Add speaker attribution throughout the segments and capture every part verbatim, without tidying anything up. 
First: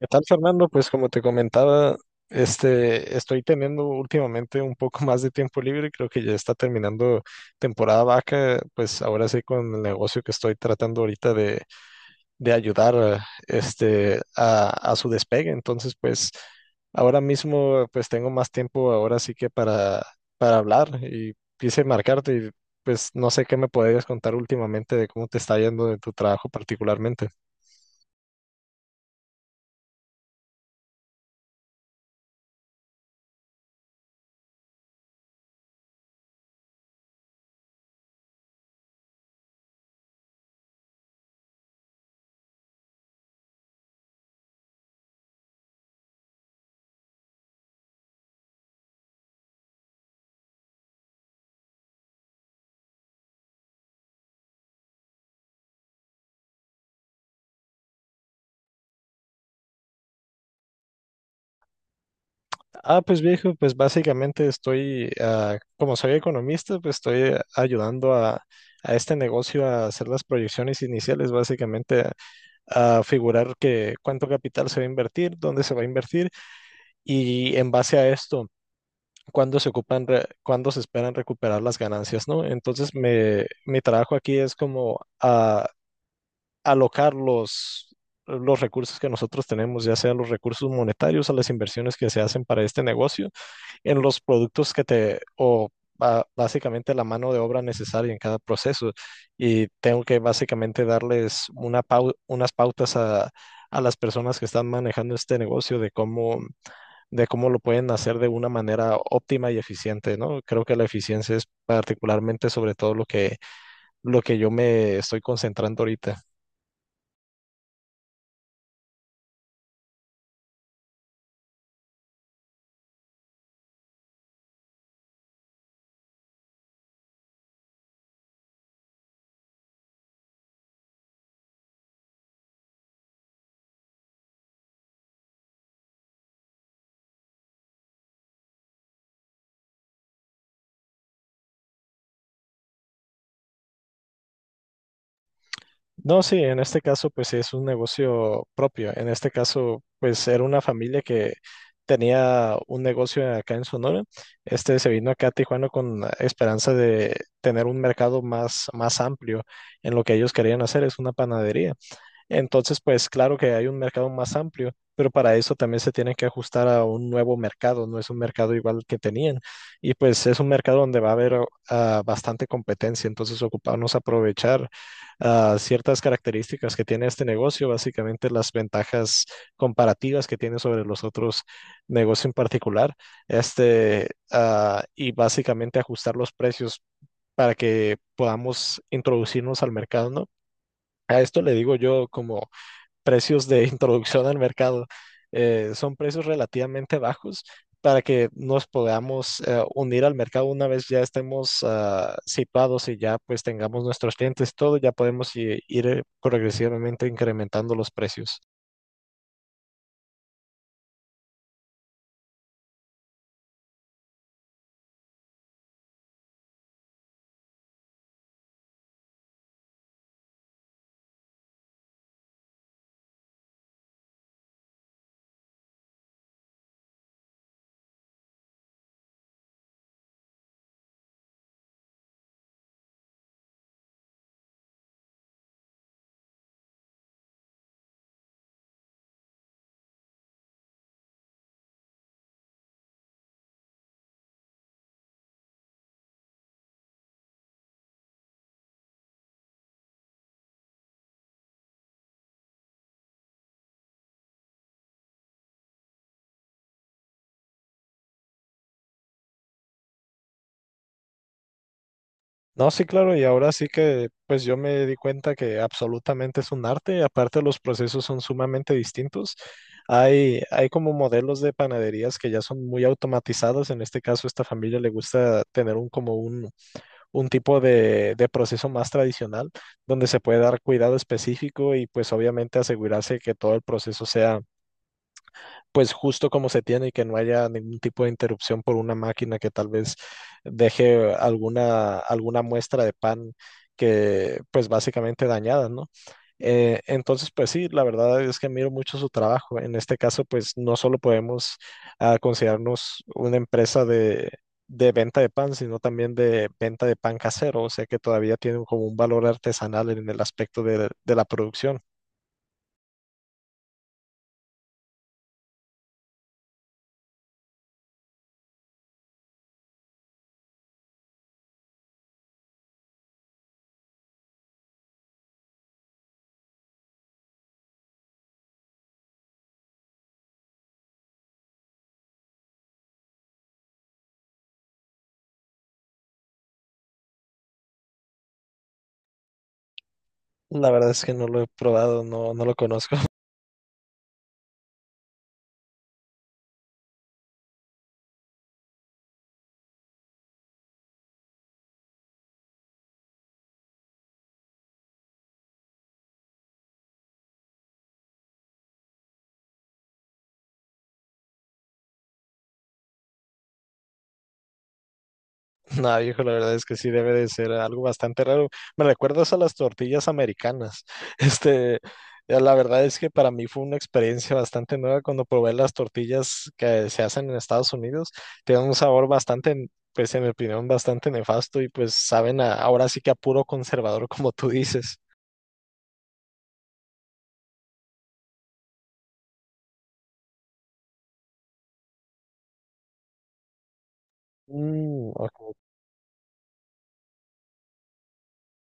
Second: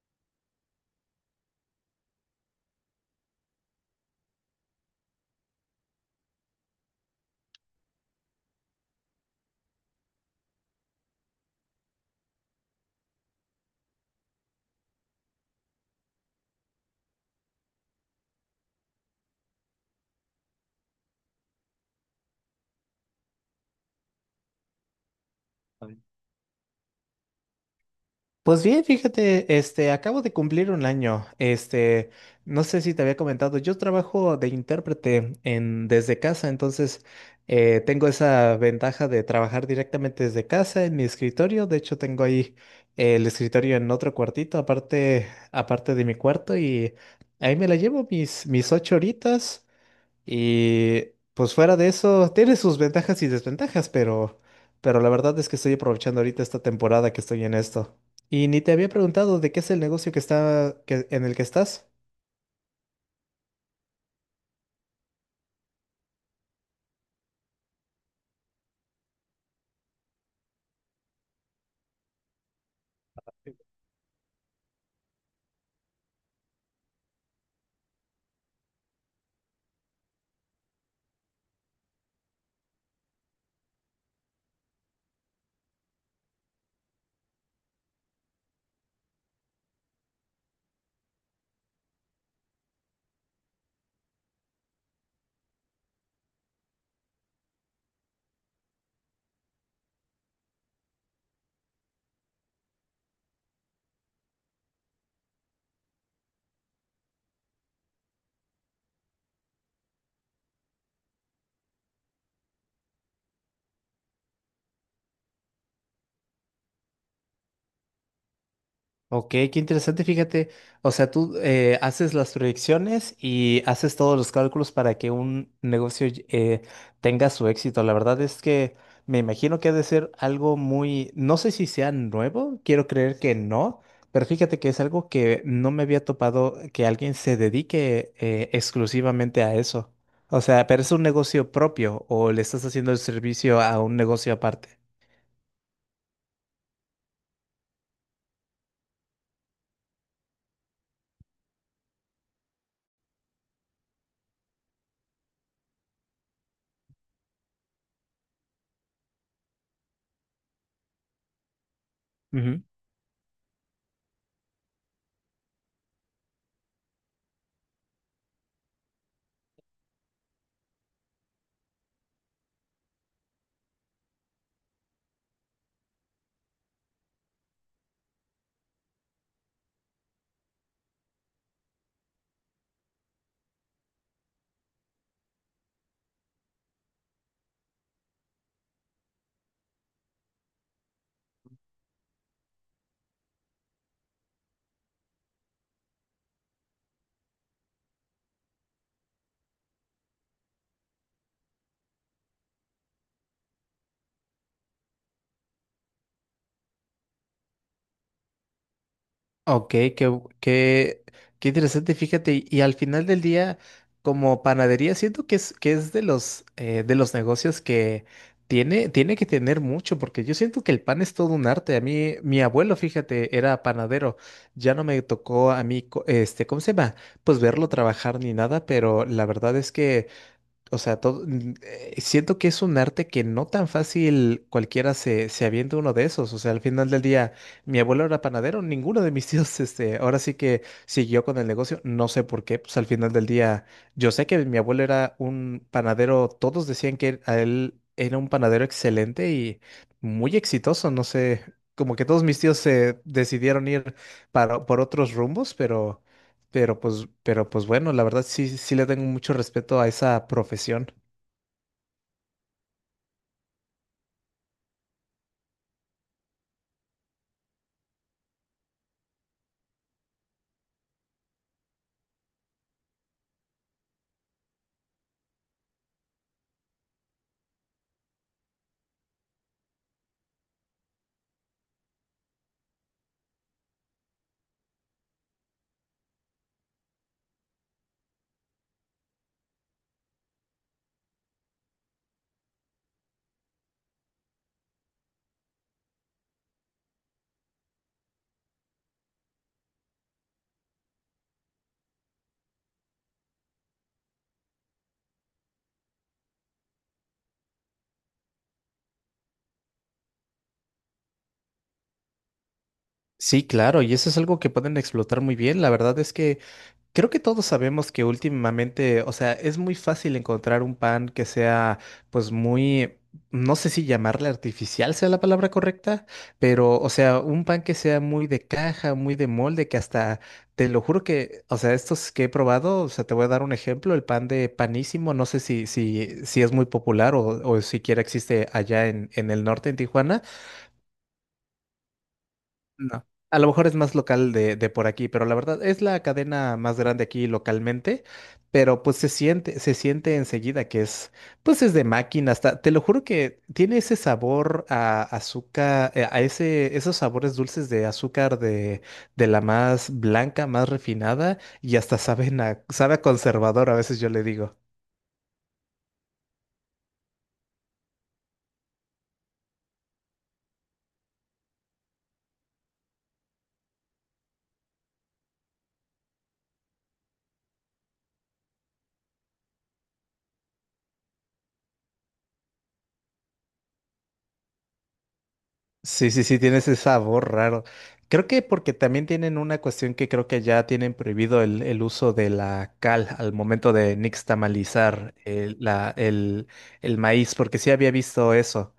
Speaker 1: ¿Qué tal, Fernando? Pues como te comentaba, este, estoy teniendo últimamente un poco más de tiempo libre. Creo que ya está terminando temporada vaca. Pues ahora sí con el negocio que estoy tratando ahorita de, de ayudar a, este, a, a su despegue. Entonces, pues ahora mismo pues tengo más tiempo ahora sí que para, para hablar y quise marcarte y pues no sé qué me podrías contar últimamente de cómo te está yendo en tu trabajo particularmente.
Speaker 2: Pues bien, fíjate, este, acabo de cumplir un año. Este, no sé si te había comentado, yo trabajo de intérprete en, desde casa. Entonces eh, tengo esa ventaja de trabajar directamente desde casa en mi escritorio. De hecho, tengo ahí eh, el escritorio en otro cuartito, aparte, aparte de mi cuarto, y ahí me la llevo mis, mis ocho horitas. Y pues fuera de eso, tiene sus ventajas y desventajas, pero, pero la verdad es que estoy aprovechando ahorita esta temporada que estoy en esto. Y ni te había preguntado de qué es el negocio que está, que, en el que estás.
Speaker 1: Ah, pues viejo, pues básicamente estoy, ah, como soy economista, pues estoy ayudando a, a este negocio a hacer las proyecciones iniciales, básicamente a, a figurar que cuánto capital se va a invertir, dónde se va a invertir y en base a esto, cuándo se ocupan, re- cuándo se esperan recuperar las ganancias, ¿no? Entonces, me, mi trabajo aquí es como a, alocar los... los recursos que nosotros tenemos, ya sean los recursos monetarios a las inversiones que se hacen para este negocio en los productos que te, o ba- básicamente la mano de obra necesaria en cada proceso. Y tengo que básicamente darles una pau- unas pautas a, a las personas que están manejando este negocio de cómo, de cómo lo pueden hacer de una manera óptima y eficiente, ¿no? Creo que la eficiencia es particularmente sobre todo lo que, lo que yo me estoy concentrando ahorita.
Speaker 2: Ok, qué interesante, fíjate. O sea, tú eh, haces las proyecciones y haces todos los cálculos para que un negocio eh, tenga su éxito. La verdad es que me imagino que ha de ser algo muy, no sé si sea nuevo, quiero creer que no, pero fíjate que es algo que no me había topado que alguien se dedique eh, exclusivamente a eso. O sea, ¿pero es un negocio propio o le estás haciendo el servicio a un negocio aparte?
Speaker 1: No, sí, en este caso pues sí es un negocio propio. En este caso pues era una familia que tenía un negocio acá en Sonora. Este se vino acá a Tijuana con la esperanza de tener un mercado más, más amplio en lo que ellos querían hacer, es una panadería. Entonces, pues claro que hay un mercado más amplio, pero para eso también se tienen que ajustar a un nuevo mercado, no es un mercado igual que tenían. Y pues es un mercado donde va a haber o- ah, bastante competencia, entonces ocuparnos aprovechar ah, ciertas características que tiene este negocio, básicamente las ventajas comparativas que tiene sobre los otros negocios en particular, este, ah, y básicamente ajustar los precios para que podamos introducirnos al mercado, ¿no? A esto le digo yo como precios de introducción al mercado. Eh, son precios relativamente bajos para que nos podamos eh, unir al mercado una vez ya estemos ah, situados y ya pues tengamos nuestros clientes, todo ya podemos i- ir eh, progresivamente incrementando los precios.
Speaker 2: Ok, qué, bu- qué, qué interesante, fíjate. Y, y al final del día, como panadería, siento que es, que es de los, eh, de los negocios que tiene, tiene que tener mucho, porque yo siento que el pan es todo un arte. A mí, mi abuelo, fíjate, era panadero, ya no me tocó a mí, co- este, ¿cómo se llama? Pues verlo trabajar ni nada, pero la verdad es que o sea, todo, n- eh, siento que es un arte que no tan fácil cualquiera se, se avienta uno de esos. O sea, al final del día, mi abuelo era panadero, ninguno de mis tíos, este, ahora sí que siguió con el negocio. No sé por qué, pues al final del día, yo sé que mi abuelo era un panadero, todos decían que a él era un panadero excelente y muy exitoso. No sé, como que todos mis tíos se decidieron ir para, por otros rumbos, pero... Pero pues, pero pues bueno, la verdad sí, sí le tengo mucho respeto a esa profesión.
Speaker 1: No, sí, claro, y ahora sí que pues yo me di cuenta que absolutamente es un arte, aparte los procesos son sumamente distintos. Hay, hay como modelos de panaderías que ya son muy automatizados. En este caso, esta familia le gusta tener un como un, un tipo de, de proceso más tradicional donde se puede dar cuidado específico y pues obviamente asegurarse que todo el proceso sea pues justo como se tiene y que no haya ningún tipo de interrupción por una máquina que tal vez deje alguna, alguna muestra de pan que pues básicamente dañada, ¿no? Eh, entonces, pues sí, la verdad es que miro mucho su trabajo. En este caso, pues no solo podemos ah, considerarnos una empresa de, de venta de pan, sino también de venta de pan casero, o sea que todavía tiene como un valor artesanal en el aspecto de, de la producción.
Speaker 2: Sí, claro, y eso es algo que pueden explotar muy bien. La verdad es que creo que todos sabemos que últimamente, o sea, es muy fácil encontrar un pan que sea, pues muy, no sé si llamarle artificial sea la palabra correcta, pero, o sea, un pan que sea muy de caja, muy de molde, que hasta, te lo juro que, o sea, estos que he probado, o sea, te voy a dar un ejemplo, el pan de Panísimo, no sé si, si, si es muy popular o, o siquiera existe allá en, en el norte, en Tijuana,
Speaker 1: La verdad es que no lo he probado, no, no lo conozco.
Speaker 2: no. A lo mejor es más local de, de por aquí, pero la verdad es la cadena más grande aquí localmente, pero pues se siente, se siente enseguida que es, pues es de máquina, hasta, te lo juro que tiene ese sabor a azúcar, eh, a ese, esos sabores dulces de azúcar de, de la más blanca, más refinada, y hasta saben a, sabe a conservador, a veces yo le digo.
Speaker 1: No, viejo, la verdad es que sí debe de ser algo bastante raro. Me recuerdas a las tortillas americanas. Este, eh, la verdad es que para mí fue una experiencia bastante nueva cuando probé las tortillas que se hacen en Estados Unidos. Tienen un sabor bastante, pues en mi opinión, bastante nefasto y pues saben a- ahora sí que a puro conservador, como tú dices.
Speaker 2: Sí, sí, sí, tiene ese sabor raro. Creo que porque también tienen una cuestión que creo que ya tienen prohibido el, el uso de la cal al momento de
Speaker 1: Mm,
Speaker 2: nixtamalizar
Speaker 1: ok.
Speaker 2: el, la, el, el maíz, porque sí había visto eso.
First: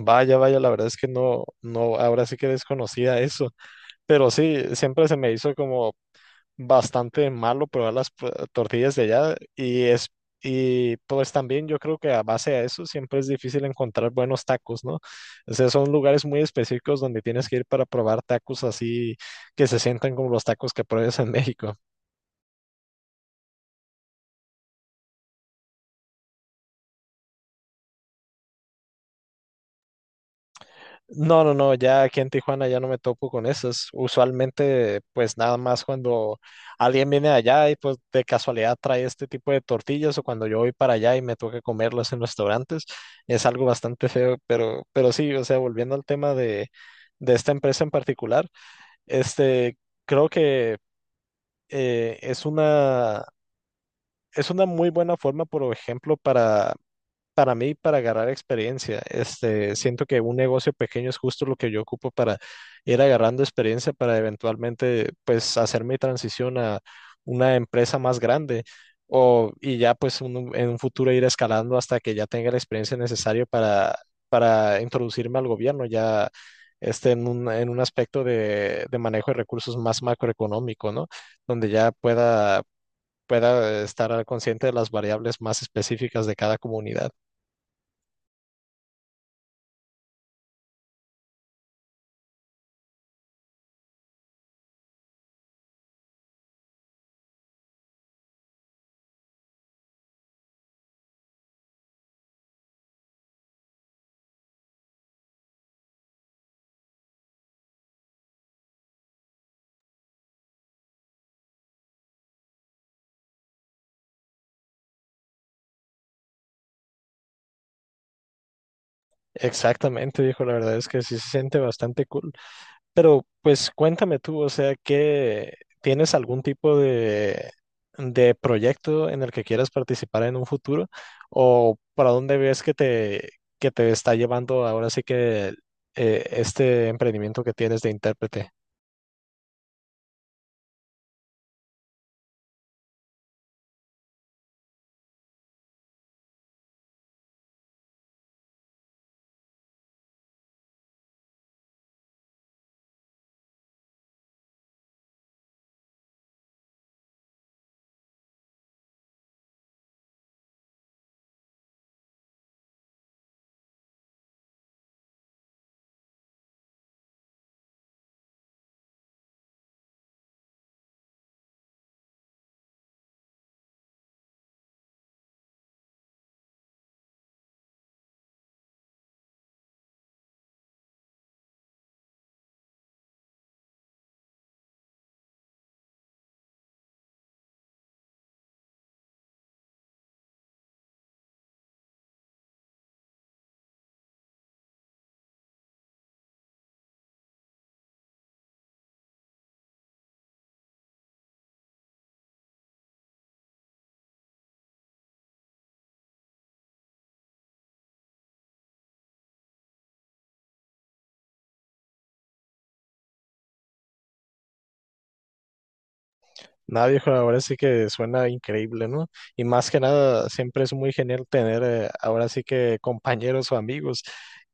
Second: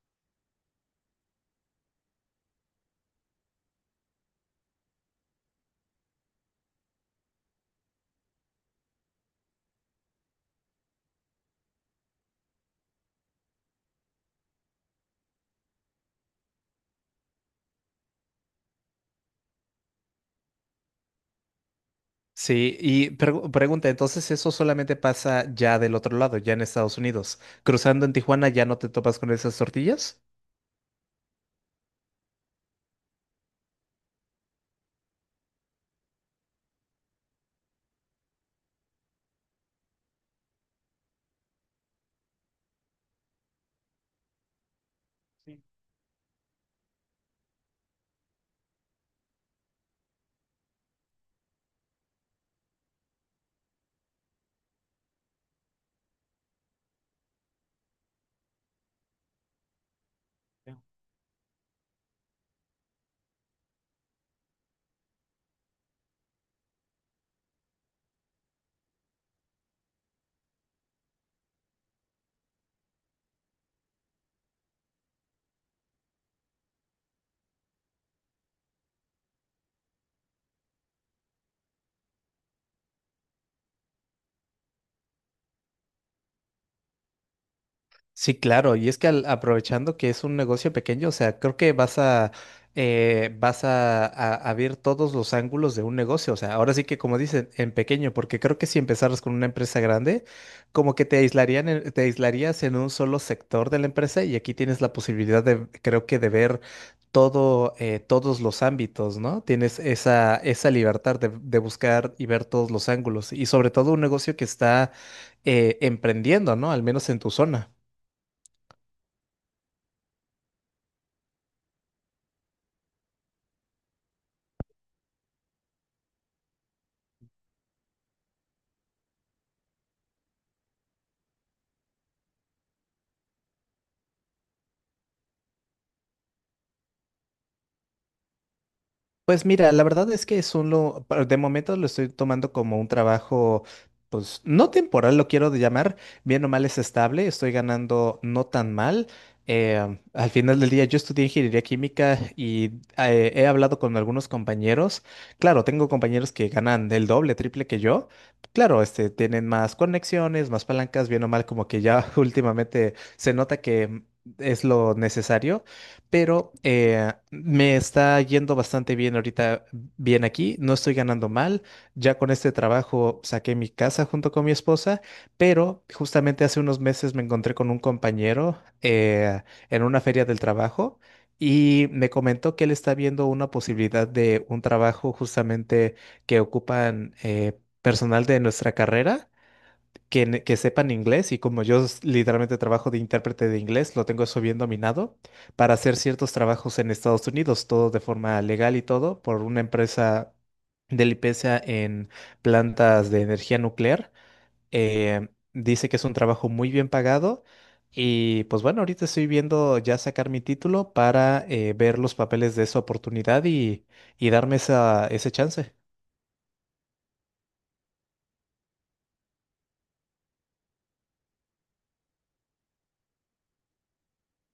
Speaker 1: Vaya, vaya, la verdad es que no, no, ahora sí que desconocía eso, pero sí, siempre se me hizo como bastante malo probar las pro- tortillas de allá y es y pues también yo creo que a base de eso siempre es difícil encontrar buenos tacos, ¿no? O sea, son lugares muy específicos donde tienes que ir para probar tacos así que se sientan como los tacos que pruebas en México.
Speaker 2: Sí, y pregu- pregunta, entonces eso solamente pasa ya del otro lado, ya en Estados Unidos. Cruzando en Tijuana, ¿ya no te topas con esas tortillas?
Speaker 1: No, no, no, ya aquí en Tijuana ya no me topo con esas. Usualmente, pues nada más cuando alguien viene allá y pues de casualidad trae este tipo de tortillas o cuando yo voy para allá y me toca comerlas en restaurantes, es algo bastante feo, pero, pero sí, o sea, volviendo al tema de, de esta empresa en particular, este, creo que eh, es una, es una muy buena forma, por ejemplo, para para mí, para agarrar experiencia, este, siento que un negocio pequeño es justo lo que yo ocupo para ir agarrando experiencia para eventualmente, pues, hacer mi transición a una empresa más grande o, y ya, pues, un- en un futuro ir escalando hasta que ya tenga la experiencia necesaria para, para introducirme al gobierno, ya, este, en un, en un aspecto de, de manejo de recursos más macroeconómico, ¿no? Donde ya pueda, pueda estar consciente de las variables más específicas de cada comunidad.
Speaker 2: Sí, claro, y es que al- aprovechando que es un negocio pequeño, o sea, creo que vas a eh, vas a, a- a ver todos los ángulos de un negocio, o sea, ahora sí que como dicen, en pequeño, porque creo que si empezaras con una empresa grande, como que te aislarían, en- te aislarías en un solo sector de la empresa y aquí tienes la posibilidad de, creo que de ver todo, eh, todos los ámbitos, ¿no? Tienes esa, esa libertad de, de buscar y ver todos los ángulos, y sobre todo un negocio que está eh, emprendiendo, ¿no? Al menos en tu zona.
Speaker 1: Exactamente, dijo, la verdad es que sí se siente bastante cool. Pero pues cuéntame tú, o sea, ¿qué tienes algún tipo de, de proyecto en el que quieras participar en un futuro? ¿O para dónde ves que te, que te está llevando ahora sí que eh, este emprendimiento que tienes de intérprete?
Speaker 2: Pues mira, la verdad es que es un lo, pa- de momento lo estoy tomando como un trabajo, pues no temporal, lo quiero de llamar, bien o mal es estable, estoy ganando no tan mal. eh, al final del día yo estudié ingeniería química y eh, he hablado con algunos compañeros. Claro, tengo compañeros que ganan el doble, triple que yo. Claro, este, tienen más conexiones, más palancas, bien o mal, como que ya últimamente se nota que mm, es lo necesario, pero eh, me está yendo bastante bien ahorita, bien aquí, no estoy ganando mal, ya con este trabajo saqué mi casa junto con mi esposa, pero justamente hace unos meses me encontré con un compañero eh, en una feria del trabajo y me comentó que él está viendo una posibilidad de un trabajo justamente que ocupan eh, personal de nuestra carrera que, ne- que sepan inglés, y como yo s- literalmente trabajo de intérprete de inglés, lo tengo eso bien dominado para hacer ciertos trabajos en Estados Unidos, todo de forma legal y todo, por una empresa de limpieza en plantas de energía nuclear. Eh, dice que es un trabajo muy bien pagado y pues bueno, ahorita estoy viendo ya sacar mi título para eh, ver los papeles de esa oportunidad y, y darme esa, ese chance.
Speaker 1: Nada, viejo, ahora sí que suena increíble, ¿no? Y más que nada, siempre es muy genial tener eh, ahora sí que compañeros o amigos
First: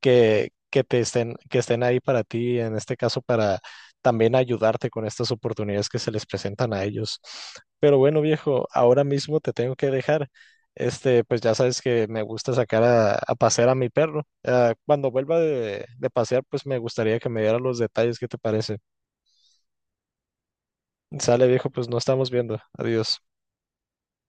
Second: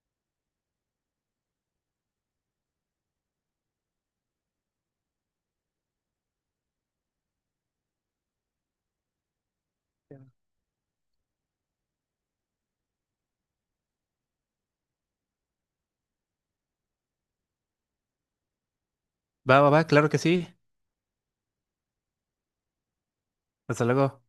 Speaker 1: que, que te estén, que estén ahí para ti, en este caso para también ayudarte con estas oportunidades que se les presentan a ellos. Pero bueno, viejo, ahora mismo te tengo que dejar. Este, pues ya sabes que me gusta sacar a, a pasear a mi perro. Ah, cuando vuelva de, de pasear, pues me gustaría que me diera los detalles, ¿qué te parece?
Speaker 2: Va, va, va, claro que sí.
Speaker 1: Sale, viejo, pues nos estamos viendo. Adiós.
Speaker 2: Hasta luego.